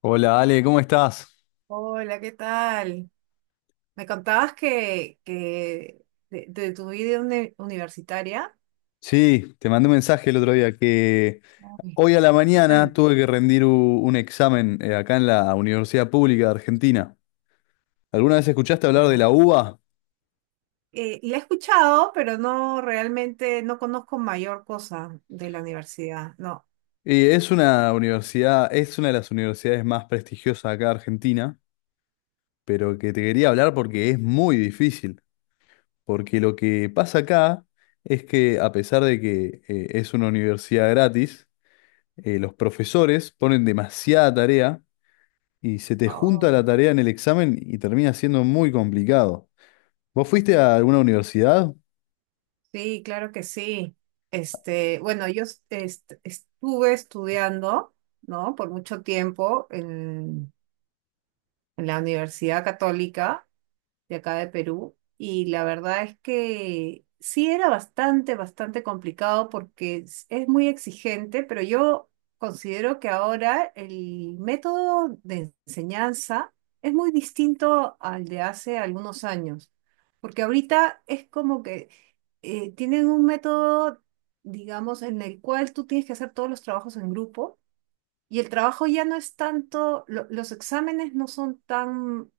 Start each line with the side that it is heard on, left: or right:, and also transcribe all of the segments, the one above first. left: Hola Ale, ¿cómo estás?
right: Hola, ¿qué tal? Me contabas que de tu vida universitaria.
left: Sí, te mandé un mensaje el otro día que
right: Ay,
left: hoy a la
right: ¿qué
left: mañana
right: tal?
left: tuve que rendir un examen, acá en la Universidad Pública de Argentina. ¿Alguna vez escuchaste hablar de
right: Ya.
left: la UBA?
right: La he escuchado, pero no realmente no conozco mayor cosa de la universidad. No.
left: Y es una universidad, es una de las universidades más prestigiosas acá de Argentina, pero que te quería hablar porque es muy difícil. Porque lo que pasa acá es que a pesar de que es una universidad gratis, los profesores ponen demasiada tarea y se te junta
right: Oh.
left: la tarea en el examen y termina siendo muy complicado. ¿Vos fuiste a alguna universidad?
right: Sí, claro que sí. Este, bueno, yo estuve estudiando, ¿no? Por mucho tiempo en la Universidad Católica de acá de Perú. Y la verdad es que sí era bastante complicado porque es muy exigente, pero yo considero que ahora el método de enseñanza es muy distinto al de hace algunos años, porque ahorita es como que tienen un método, digamos, en el cual tú tienes que hacer todos los trabajos en grupo y el trabajo ya no es tanto, los exámenes no son tan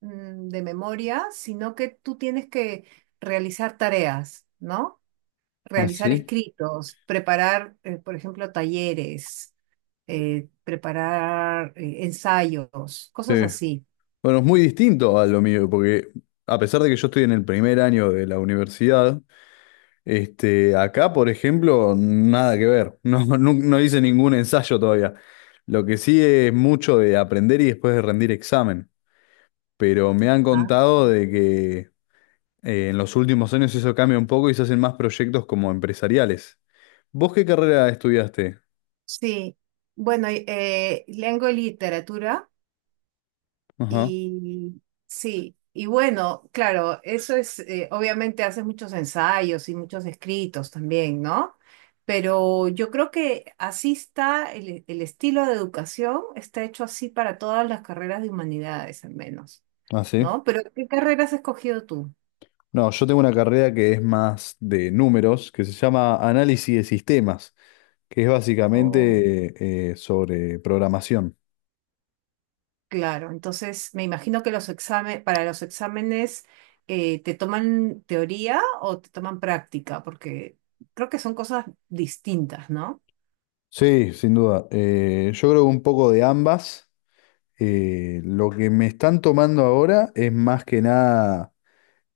right: de memoria, sino que tú tienes que realizar tareas, ¿no?
left: Ah,
right: Realizar
left: sí.
right: escritos, preparar, por ejemplo, talleres, preparar ensayos,
left: Sí.
right: cosas así.
left: Bueno, es muy distinto a lo mío, porque a pesar de que yo estoy en el primer año de la universidad, este, acá, por ejemplo, nada que ver. No, no, no hice ningún ensayo todavía. Lo que sí es mucho de aprender y después de rendir examen. Pero me han
right: Ah,
left: contado de que en los últimos años eso cambia un poco y se hacen más proyectos como empresariales. ¿Vos qué carrera estudiaste?
right: sí, bueno, lengua y literatura.
left: Ajá.
right: Y sí, y bueno, claro, eso es, obviamente haces muchos ensayos y muchos escritos también, ¿no? Pero yo creo que así está el estilo de educación, está hecho así para todas las carreras de humanidades, al menos,
left: Ah, sí.
right: ¿no? Pero ¿qué carreras has escogido tú?
left: No, yo tengo una carrera que es más de números, que se llama análisis de sistemas, que es
right: Oh.
left: básicamente, sobre programación.
right: Claro, entonces me imagino que para los exámenes, ¿te toman teoría o te toman práctica? Porque creo que son cosas distintas, ¿no?
left: Sí, sin duda. Yo creo que un poco de ambas. Lo que me están tomando ahora es más que nada,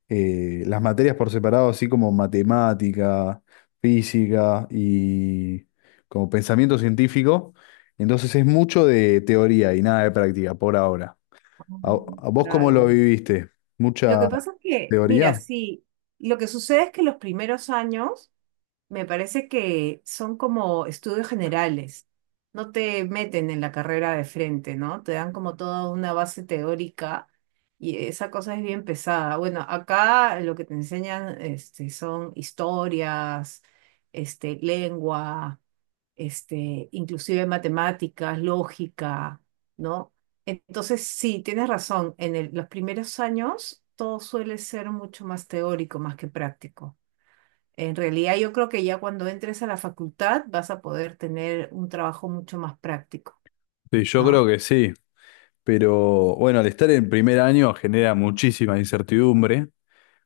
left: las materias por separado, así como matemática, física y como pensamiento científico. Entonces es mucho de teoría y nada de práctica por ahora.
right: Mm,
left: A vos cómo lo
right: claro.
left: viviste?
right: Lo que
left: ¿Mucha
right: pasa es que, mira,
left: teoría?
right: sí, lo que sucede es que los primeros años me parece que son como estudios generales. No te meten en la carrera de frente, ¿no? Te dan como toda una base teórica y esa cosa es bien pesada. Bueno, acá lo que te enseñan este, son historias, este, lengua este, inclusive matemáticas, lógica, ¿no? Entonces, sí, tienes razón, en los primeros años todo suele ser mucho más teórico, más que práctico. En realidad, yo creo que ya cuando entres a la facultad vas a poder tener un trabajo mucho más práctico,
left: Sí, yo creo
right: ¿no?
left: que sí, pero bueno, al estar en primer año genera muchísima incertidumbre.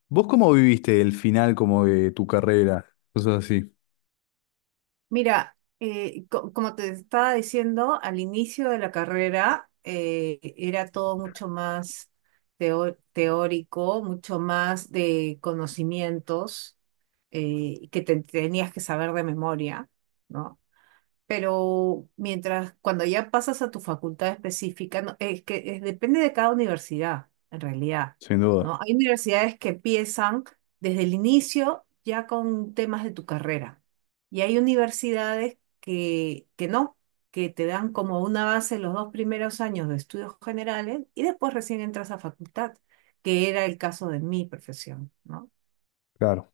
left: ¿Vos cómo viviste el final como de tu carrera? Cosas así,
right: Mira, como te estaba diciendo, al inicio de la carrera era todo mucho más teórico, mucho más de conocimientos que te tenías que saber de memoria, ¿no? Pero mientras, cuando ya pasas a tu facultad específica, no, es que depende de cada universidad, en realidad,
left: sin duda.
right: ¿no? Hay universidades que empiezan desde el inicio ya con temas de tu carrera y hay universidades que no, que te dan como una base los dos primeros años de estudios generales y después recién entras a facultad, que era el caso de mi profesión, ¿no?
left: Claro.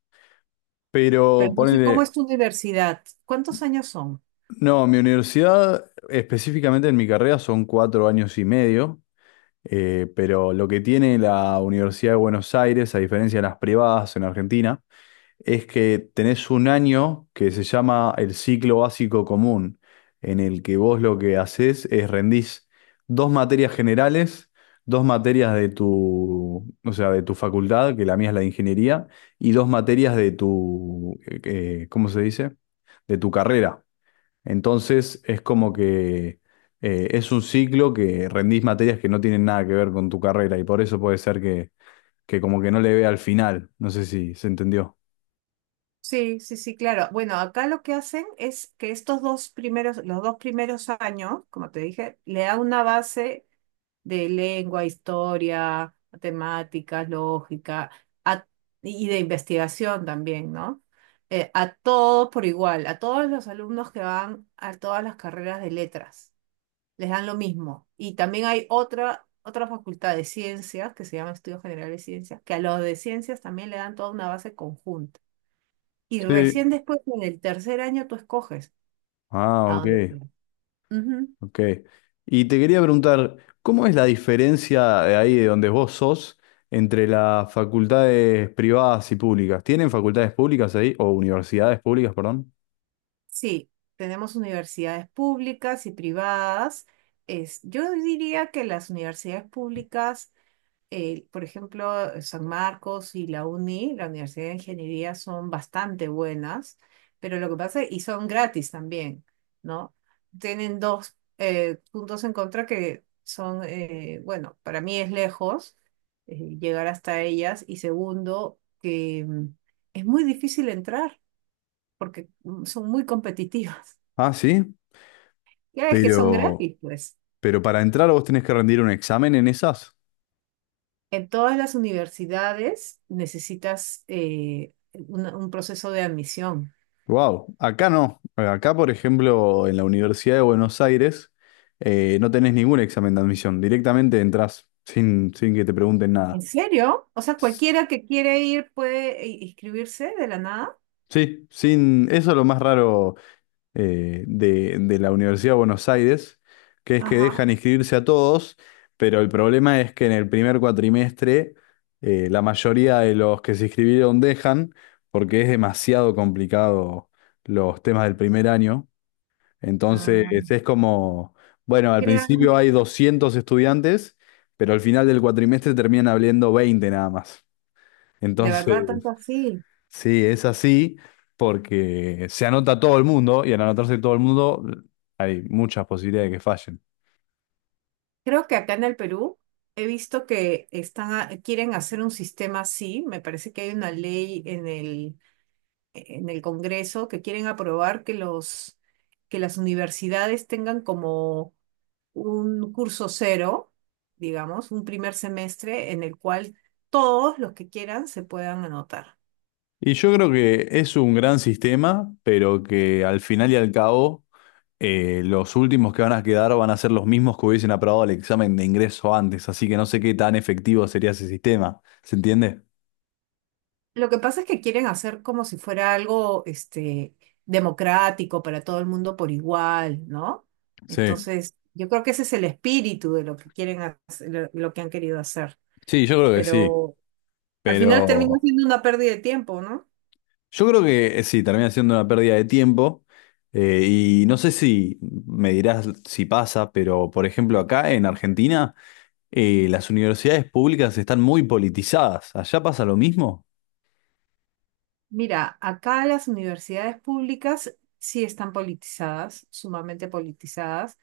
left: Pero
right: Pero no sé cómo
left: ponele,
right: es tu universidad. ¿Cuántos años son?
left: no, mi universidad, específicamente en mi carrera, son 4 años y medio, pero lo que tiene la Universidad de Buenos Aires, a diferencia de las privadas en Argentina, es que tenés un año que se llama el ciclo básico común, en el que vos lo que haces es rendís dos materias generales, dos materias de tu, o sea, de tu facultad, que la mía es la de ingeniería, y dos materias de tu, ¿cómo se dice? De tu carrera. Entonces es como que, es un ciclo que rendís materias que no tienen nada que ver con tu carrera y por eso puede ser que como que no le vea al final. No sé si se entendió.
right: Sí, sí, sí, claro. Bueno, acá lo que hacen es que los dos primeros años, como te dije, le da una base de lengua, historia, matemáticas, lógica, a- y de investigación también, ¿no? A todos por igual, a todos los alumnos que van a todas las carreras de letras les dan lo mismo. Y también hay otra facultad de ciencias que se llama Estudios Generales de Ciencias, que a los de ciencias también le dan toda una base conjunta. Y
left: Sí,
right: recién después, en el tercer año, tú escoges
left: ah,
right: a
left: ok,
right: dónde te vas. Ujú.
left: ok. Y te quería preguntar, ¿cómo es la diferencia de ahí de donde vos sos entre las facultades privadas y públicas? ¿Tienen facultades públicas ahí o universidades públicas, perdón?
right: Sí, tenemos universidades públicas y privadas. Es, yo diría que las universidades públicas por ejemplo, San Marcos y la UNI, la Universidad de Ingeniería, son bastante buenas, pero lo que pasa, y son gratis también, ¿no? Tienen dos puntos en contra que son, bueno, para mí es lejos llegar hasta ellas, y segundo, que es muy difícil entrar porque son muy competitivas.
left: Ah, sí,
right: Ya ves que son
left: pero,
right: gratis, pues.
left: pero para entrar vos tenés que rendir un examen en esas.
right: En todas las universidades necesitas un proceso de admisión.
left: Wow, acá no. Acá, por ejemplo, en la Universidad de Buenos Aires, no tenés ningún examen de admisión. Directamente entrás sin, sin que te pregunten
right: ¿En
left: nada.
right: serio? O sea,
left: S-
right: cualquiera que quiere ir puede inscribirse de la nada.
left: Sí, sin, eso es lo más raro, de la Universidad de Buenos Aires, que es que
right: Ajá.
left: dejan inscribirse a todos, pero el problema es que en el primer cuatrimestre, la mayoría de los que se inscribieron dejan, porque es demasiado complicado los temas del primer año. Entonces
right: Ah,
left: es como, bueno, al principio
right: crean,
left: hay 200 estudiantes, pero al final del cuatrimestre terminan habiendo 20 nada más.
right: de
left: Entonces...
right: verdad, tanto así.
left: Sí, es así porque se anota todo el mundo y al anotarse todo el mundo hay muchas posibilidades de que fallen.
right: Creo que acá en el Perú he visto que están, quieren hacer un sistema así. Me parece que hay una ley en en el Congreso que quieren aprobar que que las universidades tengan como un curso cero, digamos, un primer semestre en el cual todos los que quieran se puedan anotar.
left: Y yo creo que es un gran sistema, pero que al final y al cabo, los últimos que van a quedar van a ser los mismos que hubiesen aprobado el examen de ingreso antes, así que no sé qué tan efectivo sería ese sistema, ¿se entiende?
right: Lo que pasa es que quieren hacer como si fuera algo, este, democrático para todo el mundo por igual, ¿no?
left: Sí,
right: Entonces, yo creo que ese es el espíritu de lo que quieren hacer, lo que han querido hacer.
left: sí, yo creo que sí,
right: Pero al final termina
left: pero...
right: siendo una pérdida de tiempo, ¿no?
left: Yo creo que, sí, termina siendo una pérdida de tiempo. Y no sé si me dirás si pasa, pero por ejemplo acá en Argentina, las universidades públicas están muy politizadas. ¿Allá pasa lo mismo?
right: Mira, acá las universidades públicas sí están politizadas, sumamente politizadas.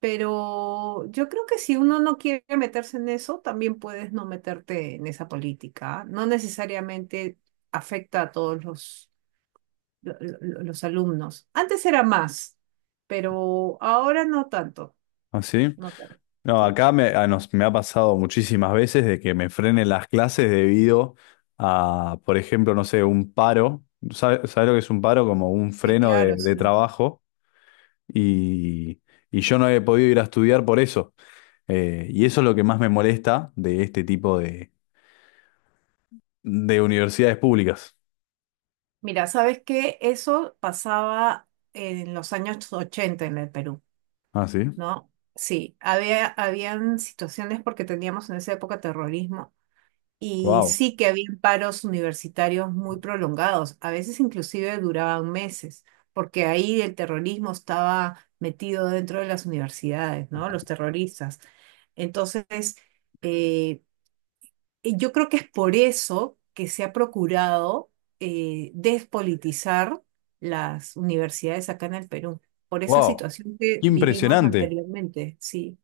right: Pero yo creo que si uno no quiere meterse en eso, también puedes no meterte en esa política. ¿Ah? No necesariamente afecta a todos los alumnos. Antes era más, pero ahora no tanto.
left: ¿Así?
right: No tanto.
left: No,
right: Sí,
left: acá me, me ha pasado muchísimas veces de que me frenen las clases debido a, por ejemplo, no sé, un paro. ¿Sabes lo que es un paro? Como un
right: sí,
left: freno
right: claro,
left: de
right: sí.
left: trabajo. Y, y yo no he podido ir a estudiar por eso. Y eso es lo que más me molesta de este tipo de universidades públicas.
right: Mira, ¿sabes qué? Eso pasaba en los años 80 en el Perú,
left: Ah, sí.
right: ¿no? Sí, habían situaciones porque teníamos en esa época terrorismo. Y
left: Wow.
right: sí que había paros universitarios muy prolongados, a veces inclusive duraban meses, porque ahí el terrorismo estaba metido dentro de las universidades, ¿no? Los terroristas. Entonces, eh, y yo creo que es por eso que se ha procurado despolitizar las universidades acá en el Perú, por esa
left: Wow.
right: situación que vivimos
left: Impresionante.
right: anteriormente, sí.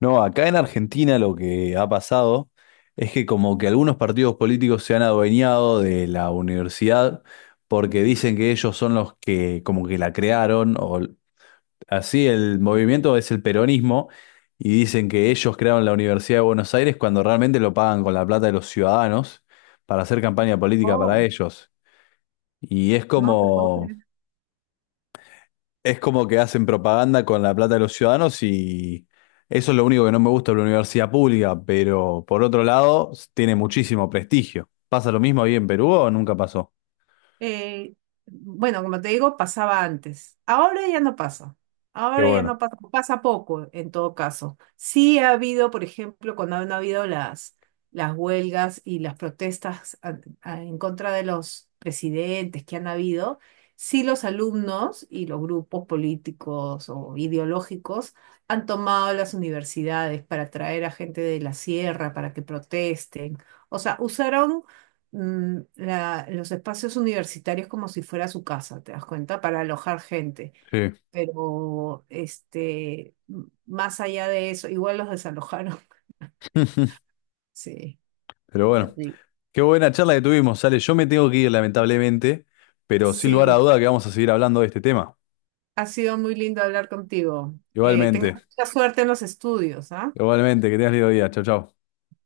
left: No, acá en Argentina lo que ha pasado es que como que algunos partidos políticos se han adueñado de la universidad porque dicen que ellos son los que como que la crearon así el movimiento es el peronismo y dicen que ellos crearon la Universidad de Buenos Aires cuando realmente lo pagan con la plata de los ciudadanos para hacer campaña política para
right: Oh,
left: ellos. Y
right: no te puedo.
left: es como que hacen propaganda con la plata de los ciudadanos y eso es lo único que no me gusta de la universidad pública, pero por otro lado, tiene muchísimo prestigio. ¿Pasa lo mismo ahí en Perú o nunca pasó?
right: Eh, bueno, como te digo, pasaba antes. Ahora ya no pasa.
left: Qué
right: Ahora ya
left: bueno.
right: no pasa. Pasa poco, en todo caso. Sí ha habido, por ejemplo, cuando han habido las huelgas y las protestas en contra de los presidentes que han habido, sí los alumnos y los grupos políticos o ideológicos han tomado las universidades para traer a gente de la sierra para que protesten. O sea, usaron los espacios universitarios como si fuera su casa, ¿te das cuenta? Para alojar gente.
left: Sí,
right: Pero este, más allá de eso, igual los desalojaron. Sí,
left: pero bueno.
right: terrible.
left: Qué buena charla que tuvimos, Sale. Yo me tengo que ir, lamentablemente, pero sin lugar a
right: Sí,
left: duda que vamos a seguir hablando de este tema.
right: ha sido muy lindo hablar contigo. Que tengas
left: Igualmente,
right: mucha suerte en los estudios, ¿ah?
left: igualmente, que tengas lindo día. Chau, chau.